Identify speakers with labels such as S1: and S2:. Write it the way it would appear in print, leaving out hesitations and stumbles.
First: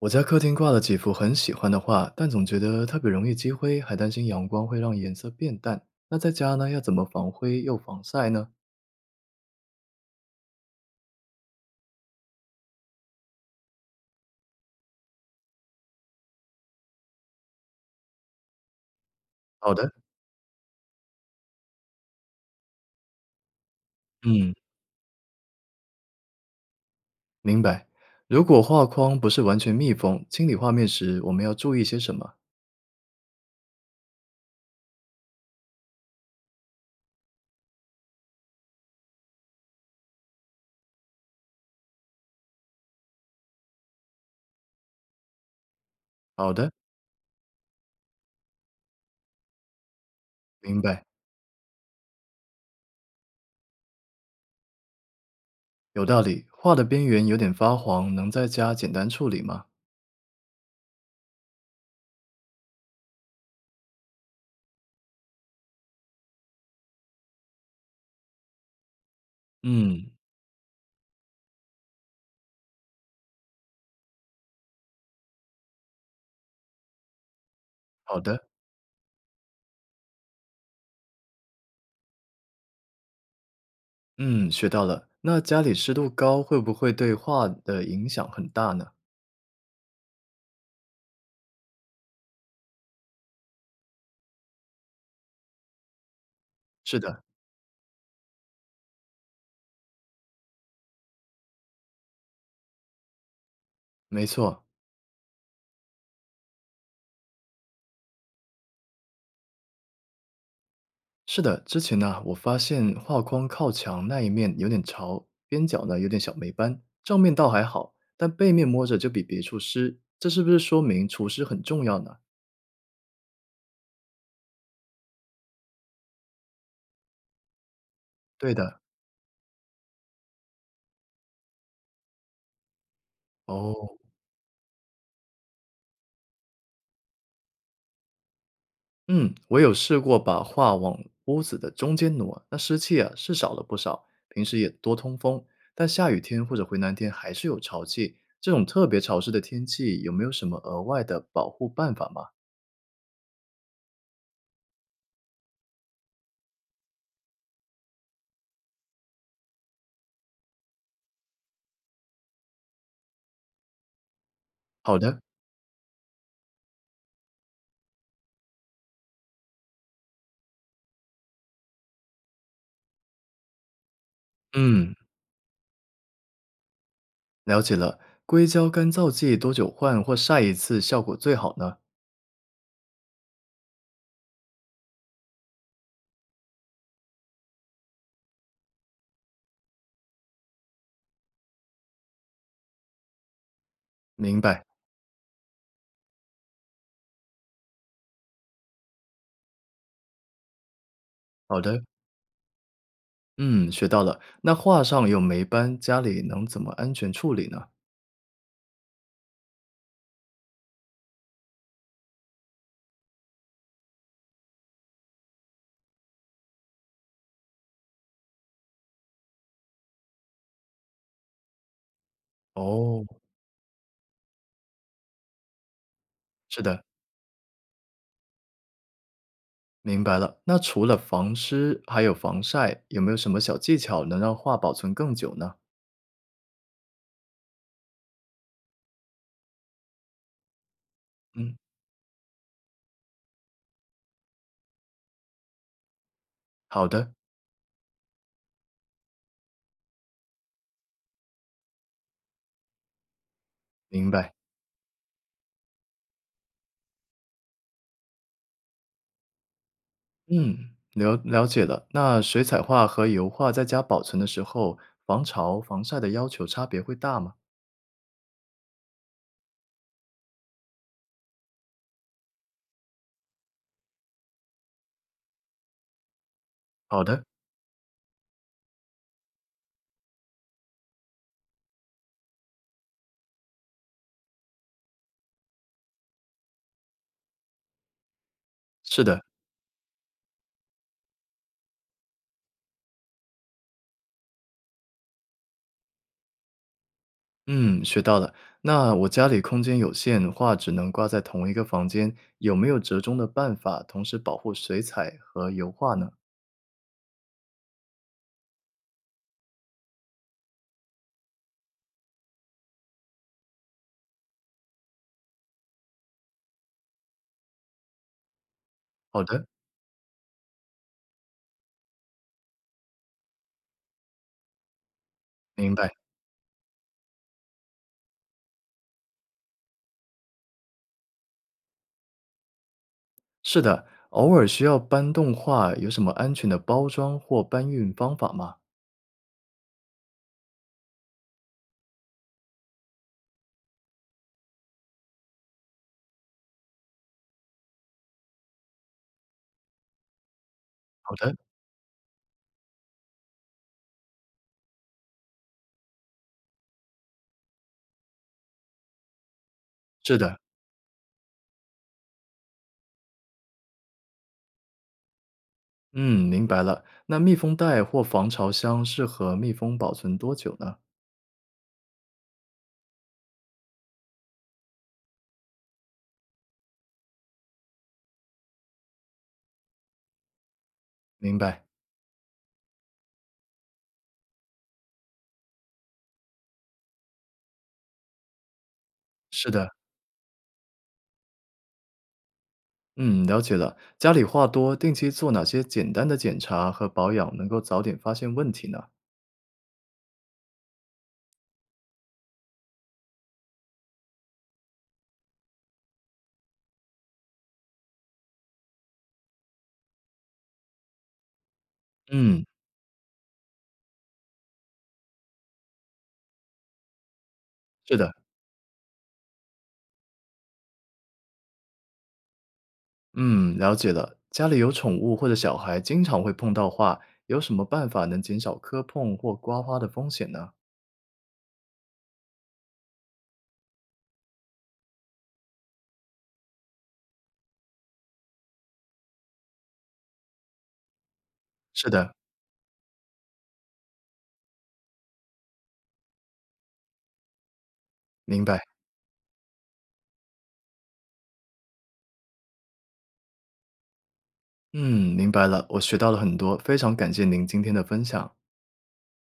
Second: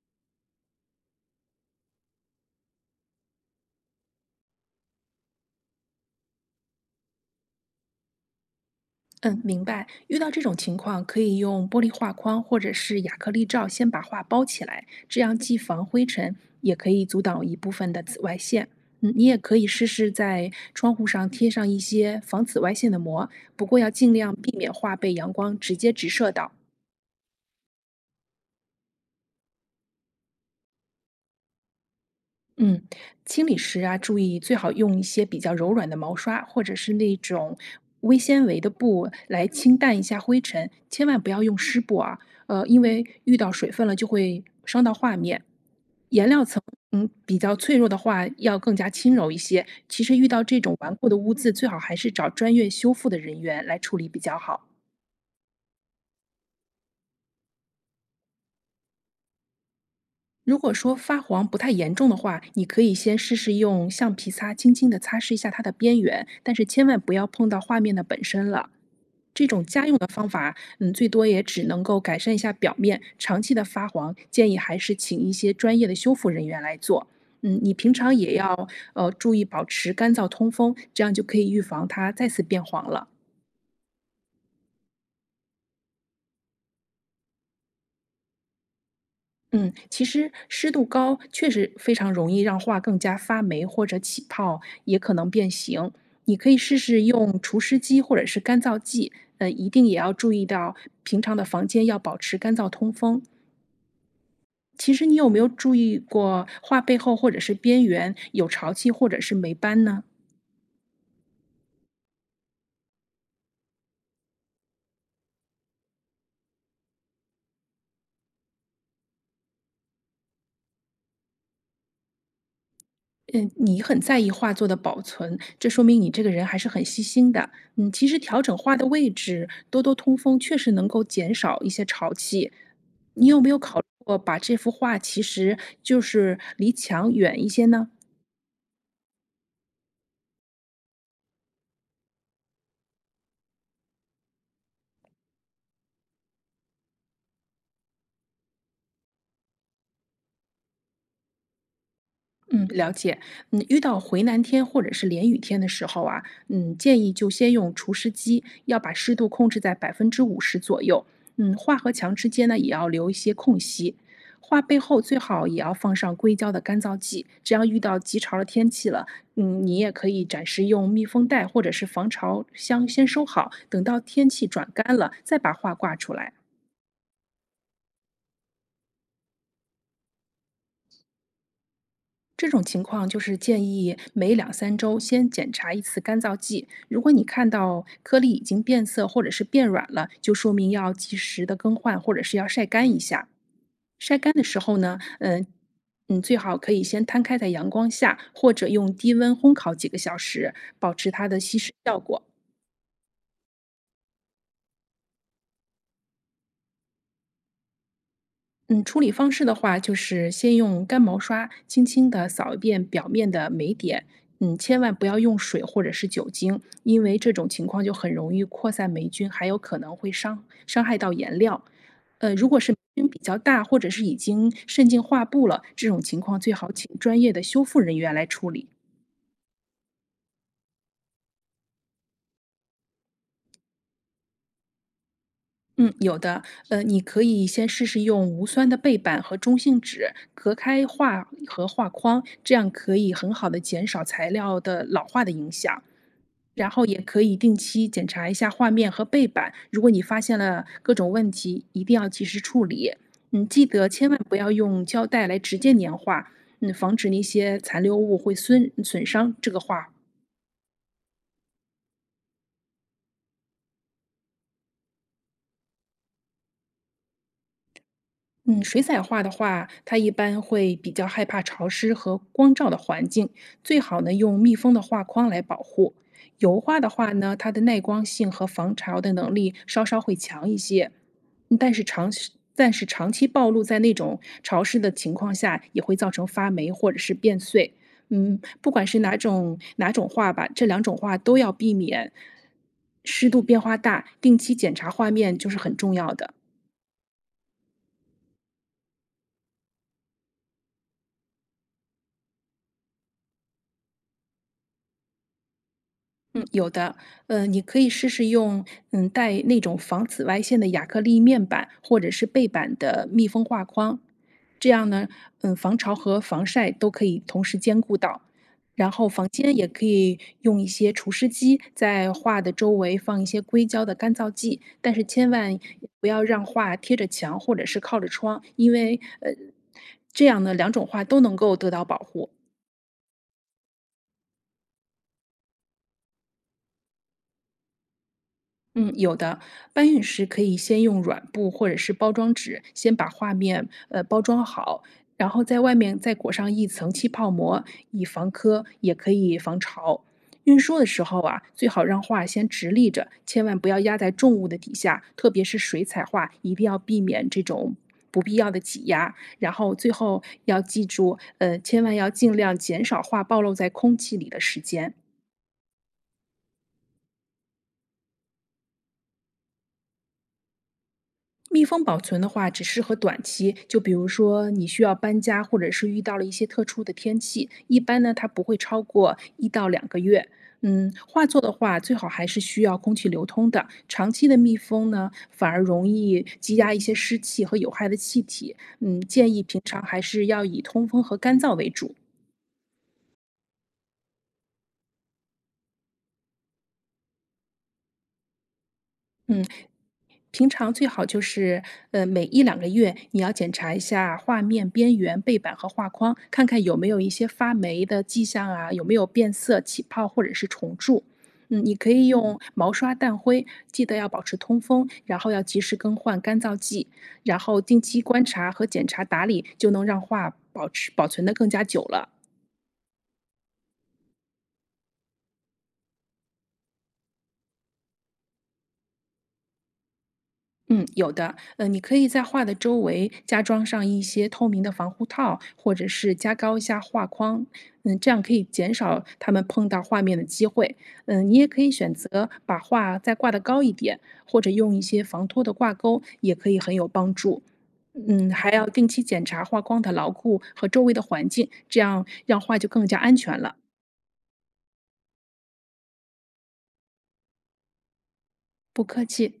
S1: 我家客厅挂了几幅很喜欢的画，但总觉得特别容易积灰，还担心阳光会让颜色变淡。那在家呢，要怎么防灰又防晒呢？
S2: 嗯，明白。遇到这种情况，可以用玻璃画框或者是亚克力罩先把画包起来，这样既防灰尘，也可以阻挡一部分的紫外线。你也可以
S1: 好
S2: 试
S1: 的，
S2: 试在窗户上贴上一些防紫外线的膜，不过要尽量
S1: 嗯，
S2: 避免画被阳光直接直射到。
S1: 明白。如果画框不是完全密封，清理画面时我们要注意些什么？
S2: 嗯，清理时啊，注意最好用一些比较柔软的毛刷，或者是那种微纤维的布来清淡一下灰尘，千万不要用湿布啊，因为遇到水分了就会伤到画面。颜料
S1: 好
S2: 层，
S1: 的，
S2: 比较脆弱的话，要更加轻柔一些。其实遇到这种
S1: 明
S2: 顽
S1: 白，
S2: 固的污渍，最好还是找专业修复的人员来处理比较好。
S1: 有道理。画的边缘有点发黄，能在家简单处理吗？
S2: 如果说发黄不太严重的话，你可以先试试用橡皮擦轻轻地擦拭一下它的边缘，但是千万不要碰到画面的本身了。这种家用的，
S1: 嗯，
S2: 最多也只能够改善一下表面，长期的发黄，建议还是请一些专业的修复人员来做。你平常
S1: 好
S2: 也
S1: 的，
S2: 要注意保持干燥通风，这样就可以预防它再次变黄了。
S1: 嗯，学到了。那家里湿度高会不会对画的影响很大呢？
S2: 嗯，其实湿度高确实非常容易让画更加发霉或者起泡，也可能变形。你可以试
S1: 是
S2: 试
S1: 的，
S2: 用除湿机或者是干燥剂，一定也要注意到平常的房间要保持干燥通风。
S1: 没错。
S2: 其实你有没有注意过画背后或者是边缘有潮气或者是霉斑呢？
S1: 是的，之前呢，我发现画框靠墙那一面有点潮，边角呢有点小霉斑，正面倒还好，但背面摸着就比别处湿，这是不是说明除湿很重要呢？
S2: 嗯，你很在意画作的保存，这说明你这个人还是很细心的。嗯，其实调
S1: 对
S2: 整画
S1: 的，
S2: 的位置，多多通风，确实能够减少一些潮气。你有没有考虑
S1: 哦，
S2: 过把这幅画其实就是离墙远一些呢？
S1: 嗯，我有试过把画往屋子的中间挪，那湿气啊是少了不少，平时也多通风，但下雨天或者回南天还是有潮气，这种特别潮湿的天气有没有什么额外的保护办法吗？
S2: 嗯，了解。遇到回南天或者是连雨天的时候啊，建议就先用除湿机，要把湿度控制在50%左右。画和墙之间呢，也要留一些空隙。画背
S1: 好
S2: 后最
S1: 的，
S2: 好也要放上硅胶的干燥剂，这样遇到极潮的天气了，你也可以暂时用密封袋或者是防潮箱先收好，等到天气转
S1: 嗯。
S2: 干了再把画挂出来。
S1: 了解了，硅胶干燥剂多久换或晒一次效果最好呢？
S2: 这种情况就是建议每两三周先检查一次干燥剂。如果你看到颗粒已经变色或者是变软了，就说明要及时的更换，或者是要晒干一下。晒干
S1: 明
S2: 的时
S1: 白，
S2: 候呢，最好可以先摊开在阳光下，或者用低温烘烤几个小时，保持它的吸
S1: 好
S2: 湿
S1: 的，
S2: 效果。
S1: 嗯，学到了。那画上有霉斑，家里能怎么安全处理呢？
S2: 嗯，处理方式的话，就是先用干毛刷轻轻地扫一遍表面的霉点，千万不要用水或者是酒精，因为这种情况就很容易扩散霉菌，还有可能会伤害到颜料。如果是霉
S1: 哦，
S2: 菌比较大，或者是已经渗进画布了，这种情况最
S1: 是
S2: 好
S1: 的，
S2: 请专业的修复人员来处理。
S1: 明白了。那除了防湿，还有防晒，有没有什么小技巧能让画保存更久呢？
S2: 嗯，有的，你可以先试试用无酸的背板和中性纸隔开画
S1: 嗯，
S2: 和画框，这样可以很好的减少材料的老化的影响。然后
S1: 好
S2: 也
S1: 的，
S2: 可以定期检查一下画面和背板，如果你发现了各种问题，一定要及时处理。记得
S1: 明
S2: 千万
S1: 白。
S2: 不要用胶带来直接粘画，防止那些残留物会损伤这个画
S1: 嗯，了解了。那水彩画和油画在家保存的时候，防潮、防晒的要求差别会大吗？
S2: 嗯，水彩画的话，它一般会比较害怕潮湿和光照的环境，最好呢用密封的画框来保护。油画的
S1: 好
S2: 话
S1: 的，
S2: 呢，它的耐光性和防潮的能力稍稍会强一些，但是长期暴露在那种潮湿的情况下，也会造成发霉或者是变碎。不管是
S1: 是
S2: 哪
S1: 的。
S2: 种哪种画吧，这两种画都要避免。湿度变化大，定期检查画面就是很重要的。
S1: 嗯，学到了。那我家里空间有限，画只能挂在同一个房间，有没有折中的办法，同时保护水彩和油画呢？
S2: 嗯，有的，你可以试试用，带那种防紫外线的亚克力面板或者是背板的密封画框，这样呢，防潮和防晒都可以同时兼顾到。然后
S1: 好
S2: 房
S1: 的，
S2: 间也可以用一些除湿机，在画的周围放一些硅胶的干燥剂，但是千万
S1: 明白。
S2: 不要让画贴着墙或者是靠着窗，因为这样呢，两种画都能够得到保护。
S1: 是的，偶尔需要搬动画，有什么安全的包装或搬运方法吗？
S2: 嗯，有的。搬运时可以先用软布或者是包装纸，先把画面包装好，然后在外面再裹上一层气泡膜，以防磕，也可以防潮。运输的时
S1: 好
S2: 候
S1: 的，
S2: 啊，最好让画先直立着，千万不要压在重物的底下，特别是水彩画，一定要避免这种不必要的挤压。然后最
S1: 是
S2: 后
S1: 的，
S2: 要记住，千万要尽量减少画暴露在空气里的时间。
S1: 嗯，明白了。那密封袋或防潮箱适合密封保存多久呢？
S2: 密封保存的话，只适合短期，就比如说你需要搬家，或者是遇到了一些特殊的天气，一般呢它不会超过1到2个月。画
S1: 明
S2: 作的
S1: 白，
S2: 话，最好还是需要空气流通的。长期的密封呢，反而容易积压一些湿气和有害的气体。嗯，建议
S1: 是
S2: 平
S1: 的，
S2: 常还是要以通风和干燥为主。
S1: 嗯，了解了。家里话多，定期做哪些简单的检查和保养，能够早点发现问题呢？
S2: 平常最好就是，每一两个月你要检查一下画面边缘、背板和画框，看看有没有一些发霉的迹象啊，有没有变色、起泡或者是虫蛀。你可以用
S1: 嗯。
S2: 毛刷淡灰，记得要保持通风，然后要及时更换干燥剂，然后定
S1: 是
S2: 期
S1: 的，
S2: 观察和检查打理，就能让画保存的更加久了。
S1: 嗯，了解了。家里有宠物或者小孩，经常会碰到话，有什么办法能减少磕碰或刮花的风险呢？
S2: 嗯，有的，你可以在画的周围加装上一些透明的防护套，或者是加高一下画框，这样可以减少它们碰到画面的机会。你也可以
S1: 是
S2: 选
S1: 的，
S2: 择把画再挂得高一点，或者用一些防脱的挂钩，也可以很有帮助。
S1: 明
S2: 还
S1: 白。
S2: 要定期检查画框的牢固和周围的环境，这样让画就更加安全了。
S1: 嗯，明白了，我学到了很多，非常感谢您今天的分享。
S2: 不客气。